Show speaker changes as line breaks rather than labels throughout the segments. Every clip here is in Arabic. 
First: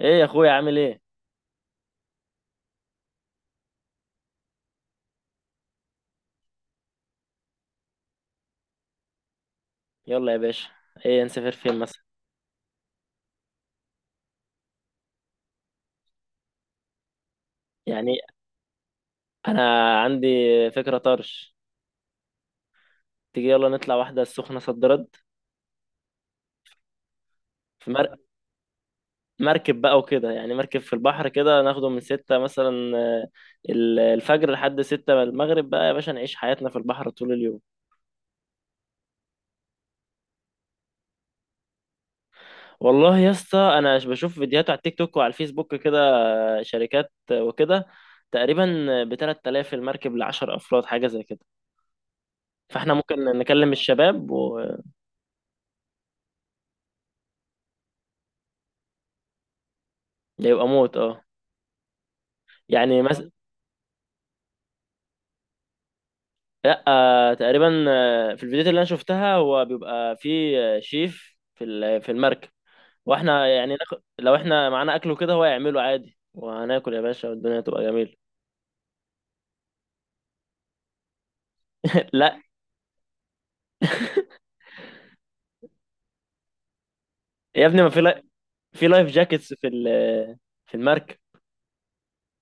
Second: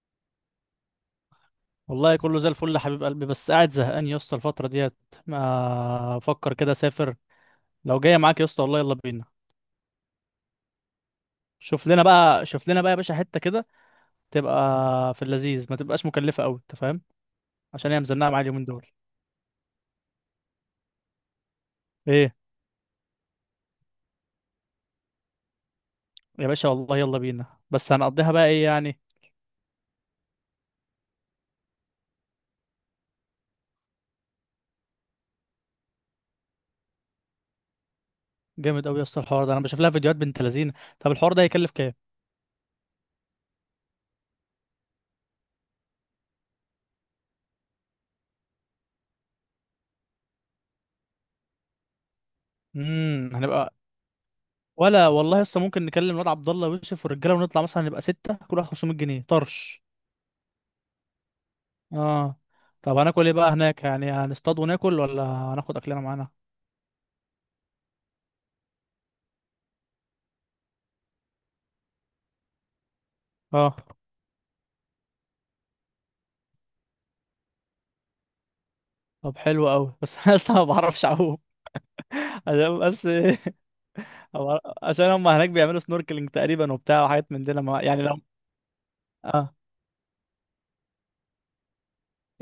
ايه يا اخويا عامل ايه؟
والله كله زي الفل يا حبيب قلبي، بس قاعد زهقان يا اسطى الفترة ديت. ما افكر كده اسافر. لو جاية معاك يا اسطى والله يلا بينا.
يلا يا باشا. ايه نسافر فين
شوف
مثلا؟
لنا بقى شوف لنا بقى يا باشا حتة كده تبقى في اللذيذ، ما تبقاش مكلفة قوي، انت فاهم؟ عشان هي
يعني
مزنقة معايا اليومين دول.
انا عندي فكرة طرش.
ايه
تيجي يلا نطلع واحدة السخنة صد رد.
يا باشا، والله يلا بينا،
في
بس
مر...
هنقضيها بقى ايه يعني؟
مركب بقى وكده، يعني مركب في البحر كده، ناخده من 6 مثلا، الفجر لحد 6 المغرب بقى يا باشا، نعيش حياتنا في البحر طول اليوم.
جامد قوي يا اسطى الحوار ده. انا بشوف لها فيديوهات بنت لذينه. طب الحوار ده هيكلف كام؟
والله يا اسطى انا بشوف فيديوهات على التيك توك وعلى الفيسبوك كده، شركات وكده. تقريبا ب 3000 المركب ل 10 افراد حاجة زي كده. فاحنا ممكن نكلم
هنبقى،
الشباب ويبقى
ولا والله يا اسطى ممكن نكلم الواد عبد الله ويوسف والرجاله، ونطلع مثلا نبقى ستة، كل واحد 500 جنيه طرش.
موت، اه.
اه. طب
يعني
هناكل
مثلا.
ايه بقى هناك يعني؟ هنصطاد وناكل ولا هناخد اكلنا معانا؟
لا، تقريبا، في الفيديوهات اللي انا شفتها هو بيبقى فيه شيف في المركب. واحنا يعني
اه.
ناخد لو احنا معانا اكل وكده هو يعمله عادي وهناكل يا باشا والدنيا تبقى جميله.
طب حلو قوي بس انا اصلا ما بعرفش اعوم.
لا
عشان بس عشان هم هناك بيعملوا سنوركلينج تقريبا وبتاع، وحاجات من دي
يا
لما
ابني، ما في،
يعني لو.
لا، في لايف جاكيتس
اه.
في المركب.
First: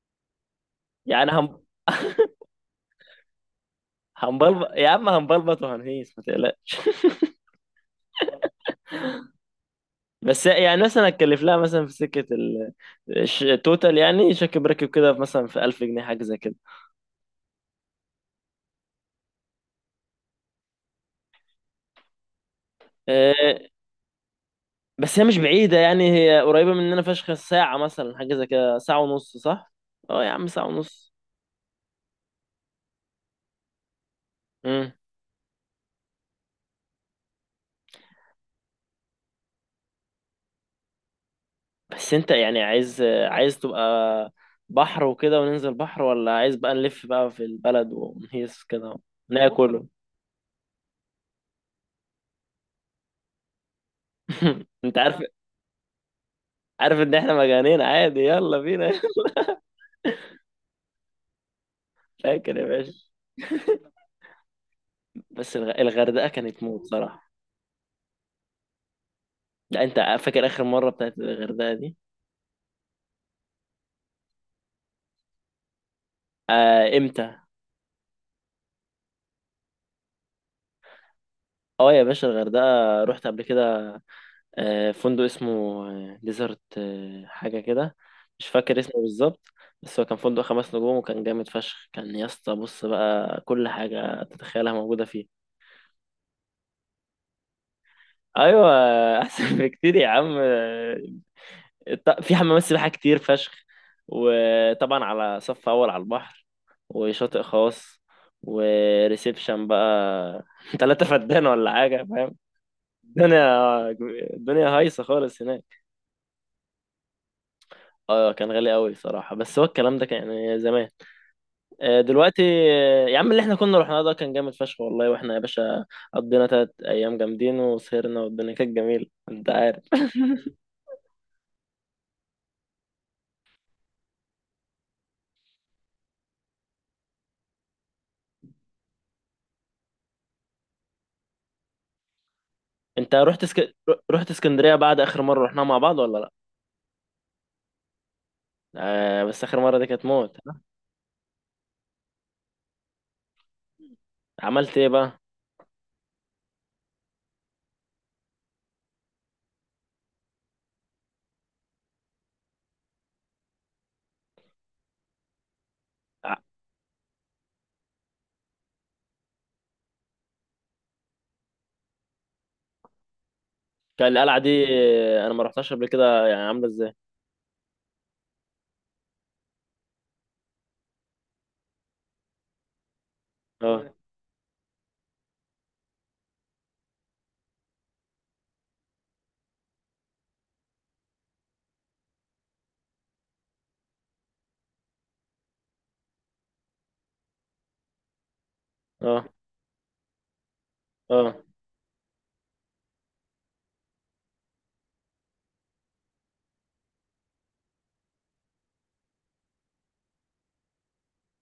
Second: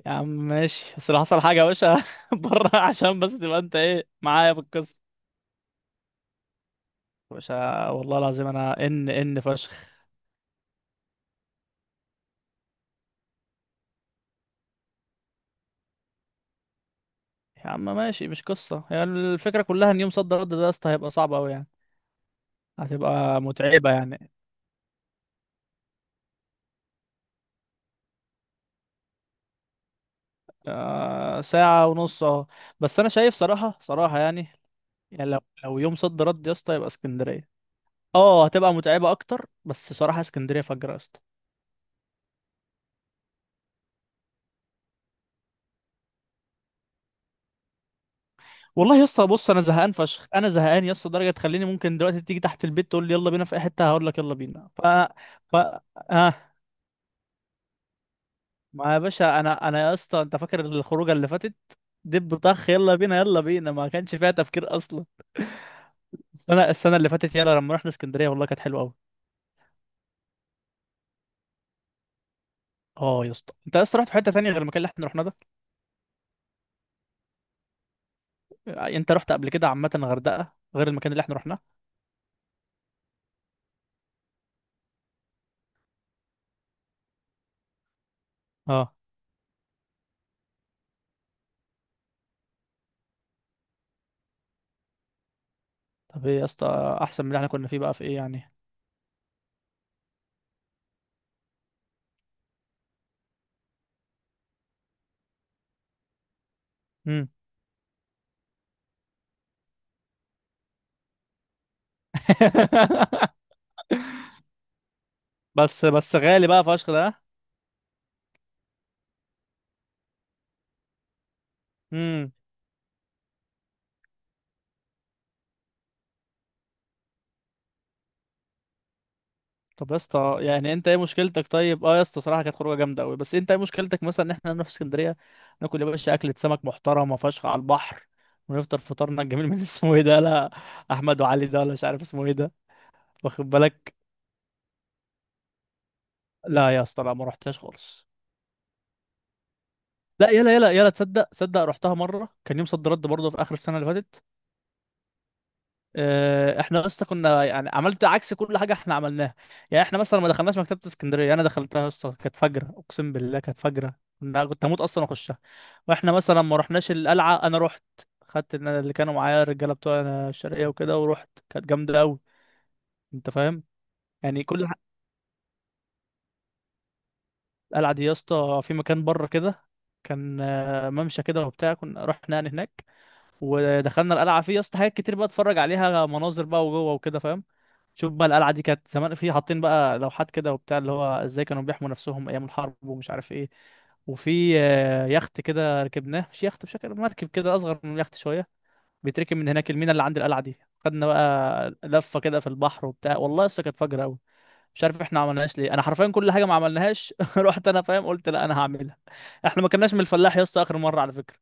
يا عم ماشي، بس لو
يعني
حصل حاجه
هم،
يا باشا بره، عشان بس تبقى انت ايه معايا في
هنبلبط يا
القصه.
عم، هنبلبط وهنهيس ما تقلقش
يا باشا والله العظيم انا ان فشخ.
بس يعني مثلا هتكلف لها مثلا في سكه التوتال، يعني شكل بركب كده مثلا في 1000 جنيه حاجه زي كده.
يا عم ماشي، مش قصه، يعني الفكره كلها ان يوم صد رد ده يا اسطى هيبقى صعب قوي يعني، هتبقى
آه،
متعبه يعني.
بس هي مش بعيدة، يعني هي قريبة مننا فشخ، ساعة مثلا حاجة زي كده، ساعة ونص صح؟ اه يا عم ساعة ونص.
ساعة ونص اهو. بس انا شايف صراحة يعني،
مم.
يعني لو يوم صد رد يا اسطى يبقى اسكندرية. اه هتبقى متعبة اكتر، بس صراحة اسكندرية فجرة يا اسطى.
بس انت يعني عايز تبقى بحر وكده وننزل بحر، ولا عايز بقى نلف بقى في البلد ونهيس كده
والله يا اسطى بص، انا
وناكل؟
زهقان فشخ، انا زهقان يا اسطى لدرجة تخليني ممكن دلوقتي تيجي تحت البيت تقول لي يلا بينا في اي حتة هقول لك يلا بينا. ف
انت عارف،
ف اه.
ان احنا مجانين، عادي يلا بينا
ما يا باشا انا يا اسطى انت فاكر الخروجة اللي فاتت؟ دب
فاكر يا
طخ
باشا.
يلا بينا يلا بينا، ما كانش فيها تفكير اصلا.
بس الغردقة كانت
السنة
موت
السنة اللي
صراحة.
فاتت يلا لما رحنا اسكندرية والله كانت حلوة قوي.
لا انت فاكر اخر مرة بتاعت الغردقة دي؟
اه يا اسطى انت اصلا رحت في حته تانية غير المكان اللي احنا رحناه ده.
آه، امتى؟
انت رحت قبل كده عامه غردقه غير المكان اللي احنا رحناه.
اه يا باشا الغردقة رحت قبل كده. فندق اسمه ديزرت حاجة كده، مش فاكر
اه.
اسمه بالظبط. بس هو كان فندق خمس نجوم وكان جامد فشخ، كان يا اسطى بص بقى كل حاجة تتخيلها موجودة فيه.
طب ايه يا اسطى احسن من اللي احنا كنا فيه بقى في ايه يعني؟
أيوة، أحسن بكتير يا عم. في حمامات سباحة كتير فشخ، وطبعا على صف أول على البحر،
امم
وشاطئ خاص، وريسبشن بقى 3 فدان ولا حاجة، فاهم. الدنيا، الدنيا هايصة خالص هناك.
بس غالي بقى فشخ ده.
اه كان غالي قوي صراحة، بس هو الكلام ده كان يعني زمان.
امم
دلوقتي. يا عم اللي احنا كنا رحنا ده كان جامد فشخ والله، واحنا يا باشا قضينا 3 ايام جامدين وسهرنا والدنيا كانت جميلة، انت عارف.
طب يا اسطى يعني انت ايه مشكلتك؟ طيب اه يا اسطى صراحه كانت خروجه جامده قوي، بس انت ايه مشكلتك مثلا ان احنا نروح اسكندريه؟ ناكل يا باشا اكله سمك محترمه فشخ على البحر، ونفطر فطارنا الجميل من اسمه ايه ده؟ لا، احمد وعلي ده، ولا مش عارف اسمه ايه ده،
انت رحت
واخد
اسك...
بالك؟
رحت اسكندرية بعد اخر مرة رحناها مع بعض ولا لا؟
لا يا اسطى لا، ما رحتهاش خالص.
آه بس اخر مرة دي كانت
لا،
موت،
يلا
ها؟
يلا يلا، تصدق تصدق رحتها مره، كان يوم صد رد برضه في اخر السنه اللي فاتت.
عملت ايه بقى؟
احنا يا اسطى كنا يعني عملت عكس كل حاجه احنا عملناها. يعني احنا مثلا ما دخلناش مكتبه اسكندريه، انا دخلتها يا اسطى كانت فجره، اقسم بالله كانت فجره، كنت هموت اصلا اخشها. واحنا
ع-
مثلا ما رحناش القلعه، انا رحت. خدت إن أنا اللي كانوا معايا الرجاله بتوع الشرقيه وكده، ورحت كانت جامده قوي، انت فاهم؟
كان القلعة
يعني
دي،
كل
انا ما رحتهاش قبل كده، يعني عاملة ازاي؟
القلعه دي يا اسطى في مكان بره كده، كان ممشى كده وبتاع، كنا رحنا يعني هناك
اه،
ودخلنا القلعه. فيه يا اسطى حاجات كتير بقى اتفرج عليها، مناظر بقى وجوه وكده، فاهم؟ شوف بقى، القلعه دي كانت زمان في حاطين بقى لوحات كده وبتاع، اللي هو ازاي كانوا بيحموا نفسهم ايام الحرب ومش عارف ايه. وفي يخت كده ركبناه، مش يخت، بشكل مركب كده، اصغر من اليخت شويه.
اه،
بيتركب من هناك المينا اللي عند القلعه دي، خدنا
اه.
بقى لفه كده في البحر وبتاع، والله لسه كانت فجر قوي. مش عارف احنا ما عملناهاش ليه، انا حرفيا كل حاجه ما عملناهاش رحت انا فاهم، قلت لا انا هعملها. احنا ما كناش من الفلاح يا اسطى اخر مره على فكره،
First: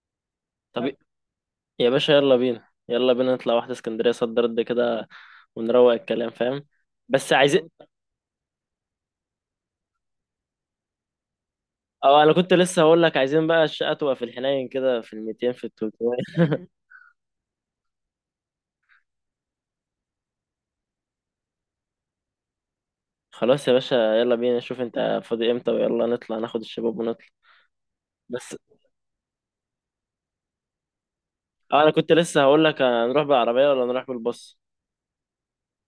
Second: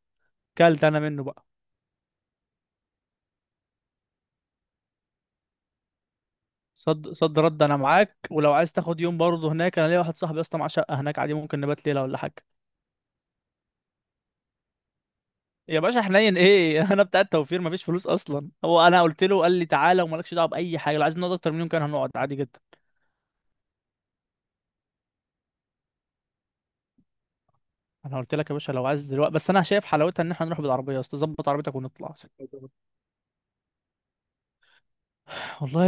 طب
كلت انا منه بقى.
يا باشا يلا بينا، يلا بينا نطلع واحدة اسكندرية صد رد كده ونروق الكلام، فاهم.
صد
بس
صد رد
عايزين،
انا معاك، ولو عايز تاخد يوم برضه هناك انا ليا واحد صاحبي يا اسطى معاه شقه هناك، عادي ممكن نبات ليله ولا
اه انا
حاجه.
كنت لسه هقول لك عايزين بقى الشقه تبقى في الحنين كده، في ال 200 في ال
يا باشا
300
حنين ايه؟ انا بتاع التوفير مفيش فلوس اصلا. هو انا قلت له قال لي تعالى ومالكش دعوه باي حاجه، لو عايز نقعد اكتر من يوم كان هنقعد عادي جدا.
خلاص يا باشا، يلا بينا نشوف انت فاضي امتى ويلا نطلع ناخد الشباب ونطلع.
انا قلت لك يا
بس
باشا لو عايز دلوقتي، بس انا شايف حلاوتها ان احنا نروح بالعربيه يا اسطى، ظبط عربيتك
اه انا كنت
ونطلع.
لسه هقول لك هنروح بالعربيه ولا نروح بالباص؟
والله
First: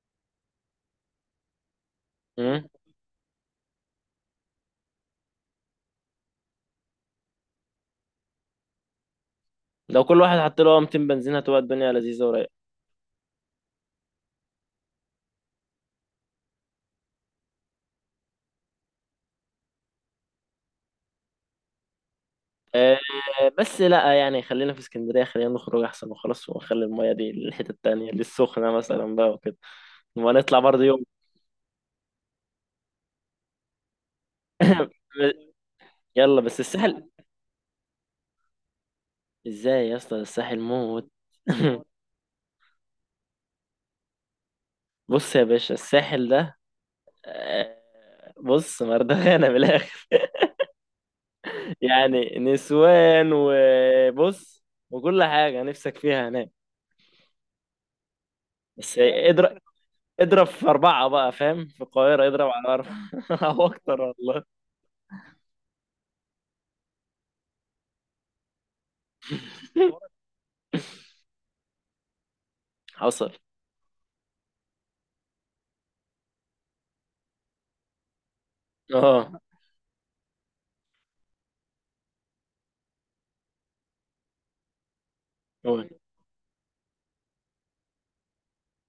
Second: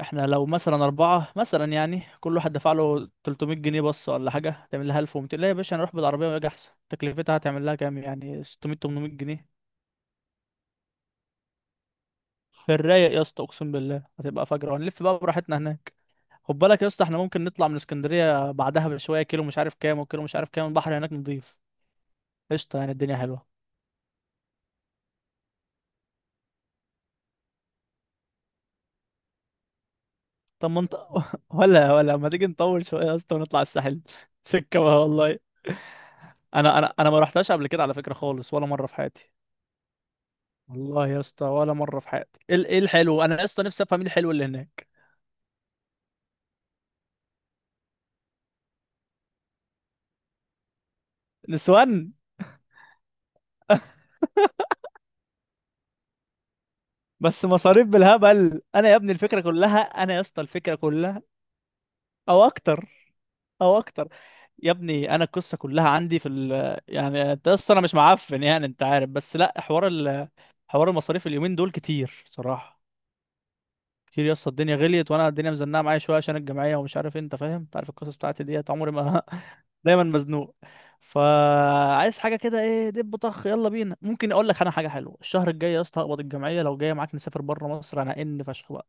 احنا لو مثلا أربعة مثلا، يعني كل واحد
امم،
دفع له 300 جنيه بس ولا حاجة، تعمل لها 1200. لا يا باشا هنروح بالعربية ويجي أحسن، تكلفتها هتعمل لها كام؟ يعني 600 800 جنيه.
لو كل واحد حط له 200 بنزين هتبقى الدنيا لذيذه ورايقه.
في الرايق يا اسطى أقسم بالله هتبقى فجرة، وهنلف بقى براحتنا هناك. خد بالك يا اسطى، احنا ممكن نطلع من اسكندرية بعدها بشوية كيلو مش عارف كام، وكيلو مش عارف كام البحر هناك نضيف. قشطة، يعني
آه
الدنيا حلوة.
بس لا، يعني خلينا في اسكندريه، خلينا نخرج احسن وخلاص، ونخلي المايه دي للحته التانيه للسخنه مثلا بقى وكده، ونطلع
طب ما
برضه
انت
يوم.
ولا ما تيجي نطول شوية يا اسطى ونطلع الساحل سكة بقى والله.
يلا بس
انا انا
الساحل.
انا ما رحتهاش قبل كده على فكرة خالص، ولا مرة في حياتي.
ازاي يا اسطى الساحل
والله
موت.
يا اسطى ولا مره في حياتي. ايه إيه الحلو؟ انا يا اسطى نفسي افهم ايه الحلو اللي هناك؟
بص يا باشا الساحل ده، آه، بص مردغانا من الاخر
نسوان
يعني نسوان، وبص وكل حاجه نفسك فيها هناك.
بس مصاريف بالهبل، انا يا
بس
ابني الفكره
اضرب،
كلها، انا يا اسطى
اضرب في
الفكره
اربعه
كلها.
بقى فاهم، في القاهره
او
اضرب على
اكتر،
اربعه او
او
اكتر
اكتر.
والله.
يا ابني انا القصه كلها عندي في ال، يعني انت يا اسطى انا مش معفن يعني انت عارف، بس لا، حوار المصاريف اليومين دول كتير صراحه.
حصل،
كتير يا اسطى، الدنيا غليت، وانا الدنيا مزنقه معايا شويه عشان الجمعيه ومش عارف انت فاهم، انت عارف القصص بتاعتي ديت، عمري ما
اه.
دايما مزنوق. فعايز حاجه كده ايه، دب طخ يلا بينا. ممكن اقول لك انا حاجه حلوه، الشهر الجاي يا
قول.
اسطى هقبض الجمعيه، لو جايه معاك نسافر بره مصر انا فشخ بقى.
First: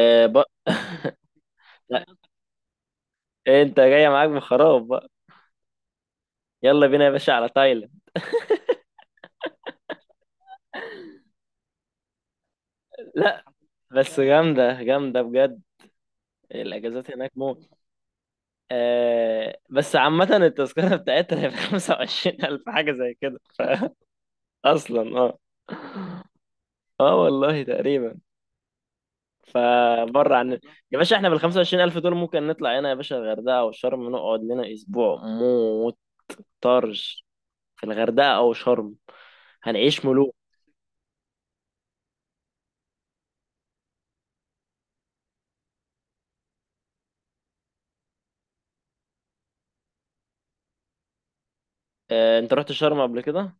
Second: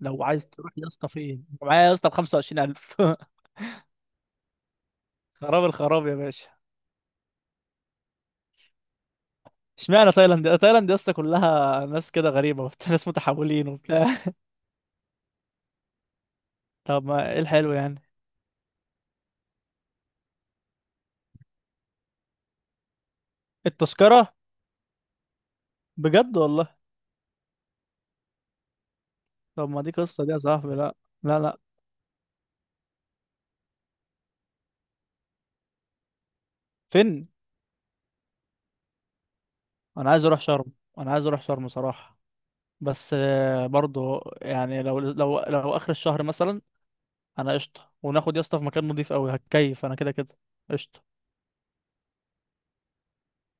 لو
بق...
عايز تروح يا اسطى فين معايا يا
لا
اسطى ب 25000
انت جاي معاك بخراب بقى.
خراب الخراب يا باشا.
يلا بينا يا باشا على تايلاند.
اشمعنى تايلاند؟ تايلاند يا اسطى كلها ناس كده غريبه وبتاع ناس
لا
متحولين وبتاع.
بس جامده جامده بجد،
طب
الاجازات هناك
ما ايه
موت.
الحلو يعني؟
آه بس عامة التذكرة بتاعتنا هي بخمسة وعشرين ألف حاجة زي كده
التذكره
أصلا اه.
بجد والله؟
اه والله تقريبا.
طب ما دي قصه دي
فبره
يا
عن.
صاحبي، لا.
يا باشا احنا
لا
بال
لا.
25000 ألف دول ممكن نطلع هنا يا باشا الغردقة أو شرم نقعد لنا أسبوع موت. طرش.
فين؟
في الغردقة أو شرم هنعيش
انا عايز
ملوك.
اروح شرم. انا عايز اروح شرم صراحة. بس برضو يعني لو اخر الشهر مثلا انا قشطة، وناخد يا اسطى في مكان نضيف قوي هتكيف انا، كده كده قشطة.
اه، أنت رحت شرم قبل كده؟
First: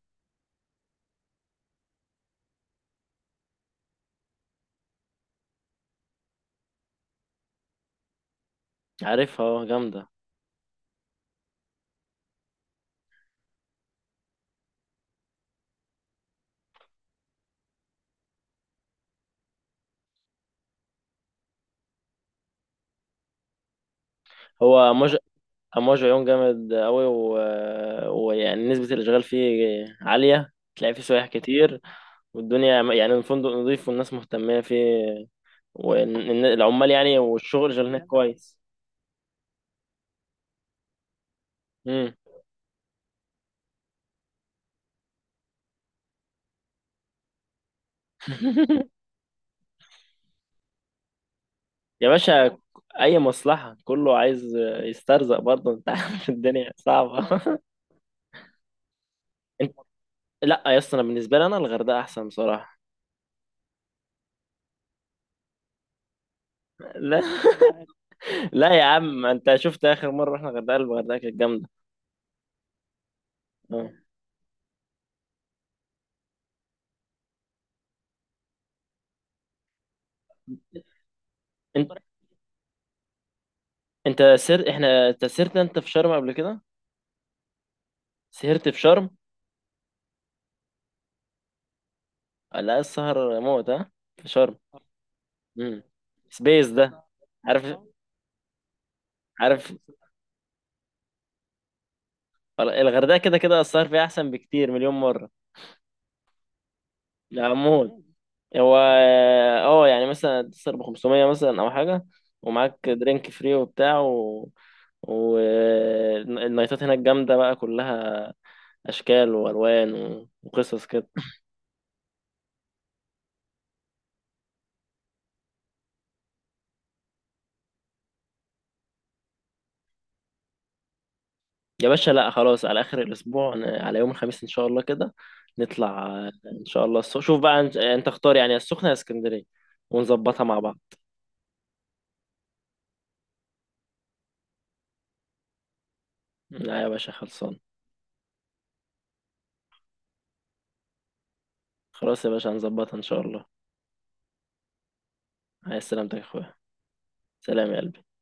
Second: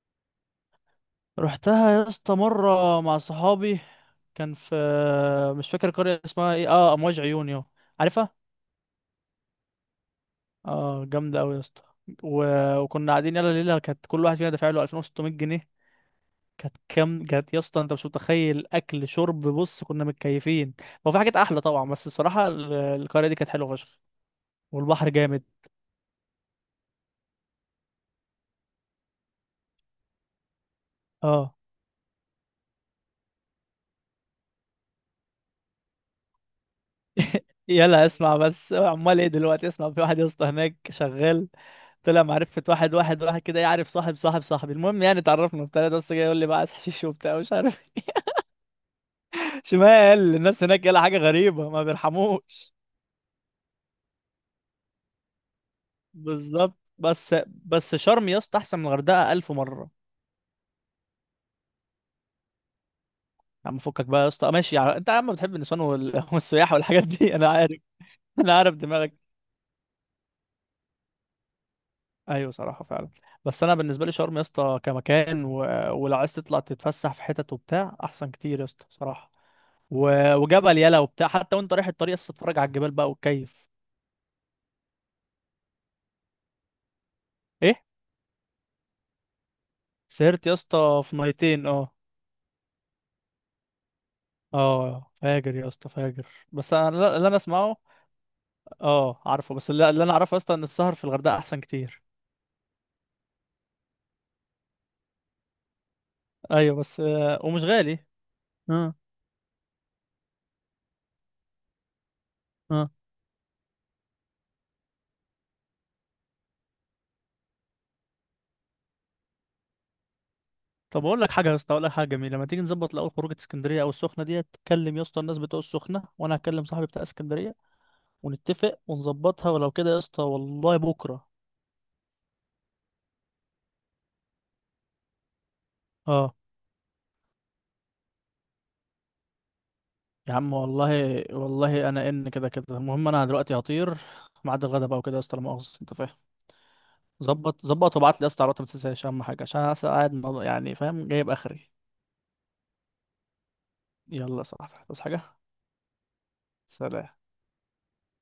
رحتها يا اسطى مرة مع صحابي. كان في، مش فاكر قرية اسمها ايه، اه امواج عيون يو، عارفها؟
عارفها، اه جامدة.
اه جامدة قوي يا اسطى. و... وكنا قاعدين يلا ليلة، كانت كل واحد فينا دافع له 2600 جنيه. كانت كام؟ كانت يا اسطى انت مش متخيل، اكل شرب بص كنا متكيفين. هو في حاجات احلى طبعا، بس الصراحه القريه دي كانت حلوه فشخ،
هو
والبحر
موج،
جامد.
موج عيون جامد أوي. و... ويعني نسبة الإشغال فيه عالية، تلاقي فيه سياح
اه.
كتير، والدنيا يعني الفندق نظيف والناس مهتمة فيه، والعمال يعني والشغل شغال هناك
يلا اسمع،
كويس.
بس عمال ايه دلوقتي؟ اسمع، في واحد يا اسطى هناك شغال،
امم.
طلع معرفه واحد كده يعرف صاحب صاحبي. المهم يعني اتعرفنا وبتاع ده، بس جاي يقول لي بقى عايز حشيش وبتاع مش عارف ايه. شمال الناس هناك يلا، حاجه غريبه، ما
يا باشا
بيرحموش.
أي مصلحة كله عايز يسترزق برضه أنت عارف الدنيا
بالظبط.
صعبة.
بس شرم يا اسطى احسن من الغردقه الف
أنت،
مره.
لا يا اسطى، أنا بالنسبة لي أنا الغردقة أحسن بصراحة.
يا عم فكك بقى يا اسطى، ماشي يعني انت يا عم بتحب النسوان والسياحه والحاجات
لا
دي، انا عارف انا عارف
لا يا
دماغك.
عم، أنت شفت آخر مرة رحنا الغردقة، الغردقة كانت جامدة.
ايوه صراحه فعلا، بس انا
آه.
بالنسبه لي شرم يا اسطى كمكان ولو عايز تطلع تتفسح في حتت وبتاع احسن كتير يا اسطى صراحه. وجبل يلا وبتاع، حتى وانت رايح
أنت
الطريق لسه تتفرج على الجبال بقى وتكيف.
أنت سر إحنا، أنت سهرت أنت في شرم قبل كده؟
ايه؟
سهرت في شرم؟
سهرت يا اسطى في ميتين اه.
لا السهر موت، ها، في شرم.
اه فاجر يا
امم،
اسطى فاجر.
سبيس
بس انا
ده.
اللي انا
عارف،
اسمعه. اه عارفه، بس
عارف
اللي انا اعرفه يا اسطى ان السهر في الغردقه احسن كتير.
الغردقة كده كده السهر فيها أحسن بكتير مليون مرة.
ايوه، بس ومش
العمود،
غالي.
مم. هو
اه.
اه، يعني مثلا تسهر ب 500 مثلا أو حاجة، ومعاك
اه.
درينك فري وبتاع، و... والنايتات هناك جامدة بقى كلها، أشكال وألوان وقصص
طب
كده.
اقول لك حاجه يا اسطى، اقول لك حاجه جميله، ما تيجي نظبط الاول خروجه اسكندريه او السخنه ديت؟ تكلم يا اسطى الناس بتوع السخنه، وانا هكلم صاحبي بتاع اسكندريه، ونتفق ونظبطها، ولو كده يا اسطى والله بكره.
يا باشا لا خلاص، على آخر الأسبوع على يوم الخميس إن شاء الله كده، نطلع
اه.
إن شاء الله. شوف بقى أنت اختار يعني السخنة يا اسكندرية
يا
ونظبطها
عم
مع بعض.
والله والله انا ان كده كده، المهم انا دلوقتي هطير، ميعاد الغدا بقى وكده يا اسطى لا مؤاخذه، انت فاهم.
لا يا باشا خلصان.
ظبط وابعت لي يا اسطى على الوقت ما تنساش، اهم حاجه عشان انا لسه قاعد يعني فاهم، جايب اخري.
خلاص يا باشا هنظبطها إن شاء الله.
يلا يا صاحبي تصحى حاجه.
عايز سلامتك يا أخويا.
سلام.
سلام يا قلبي.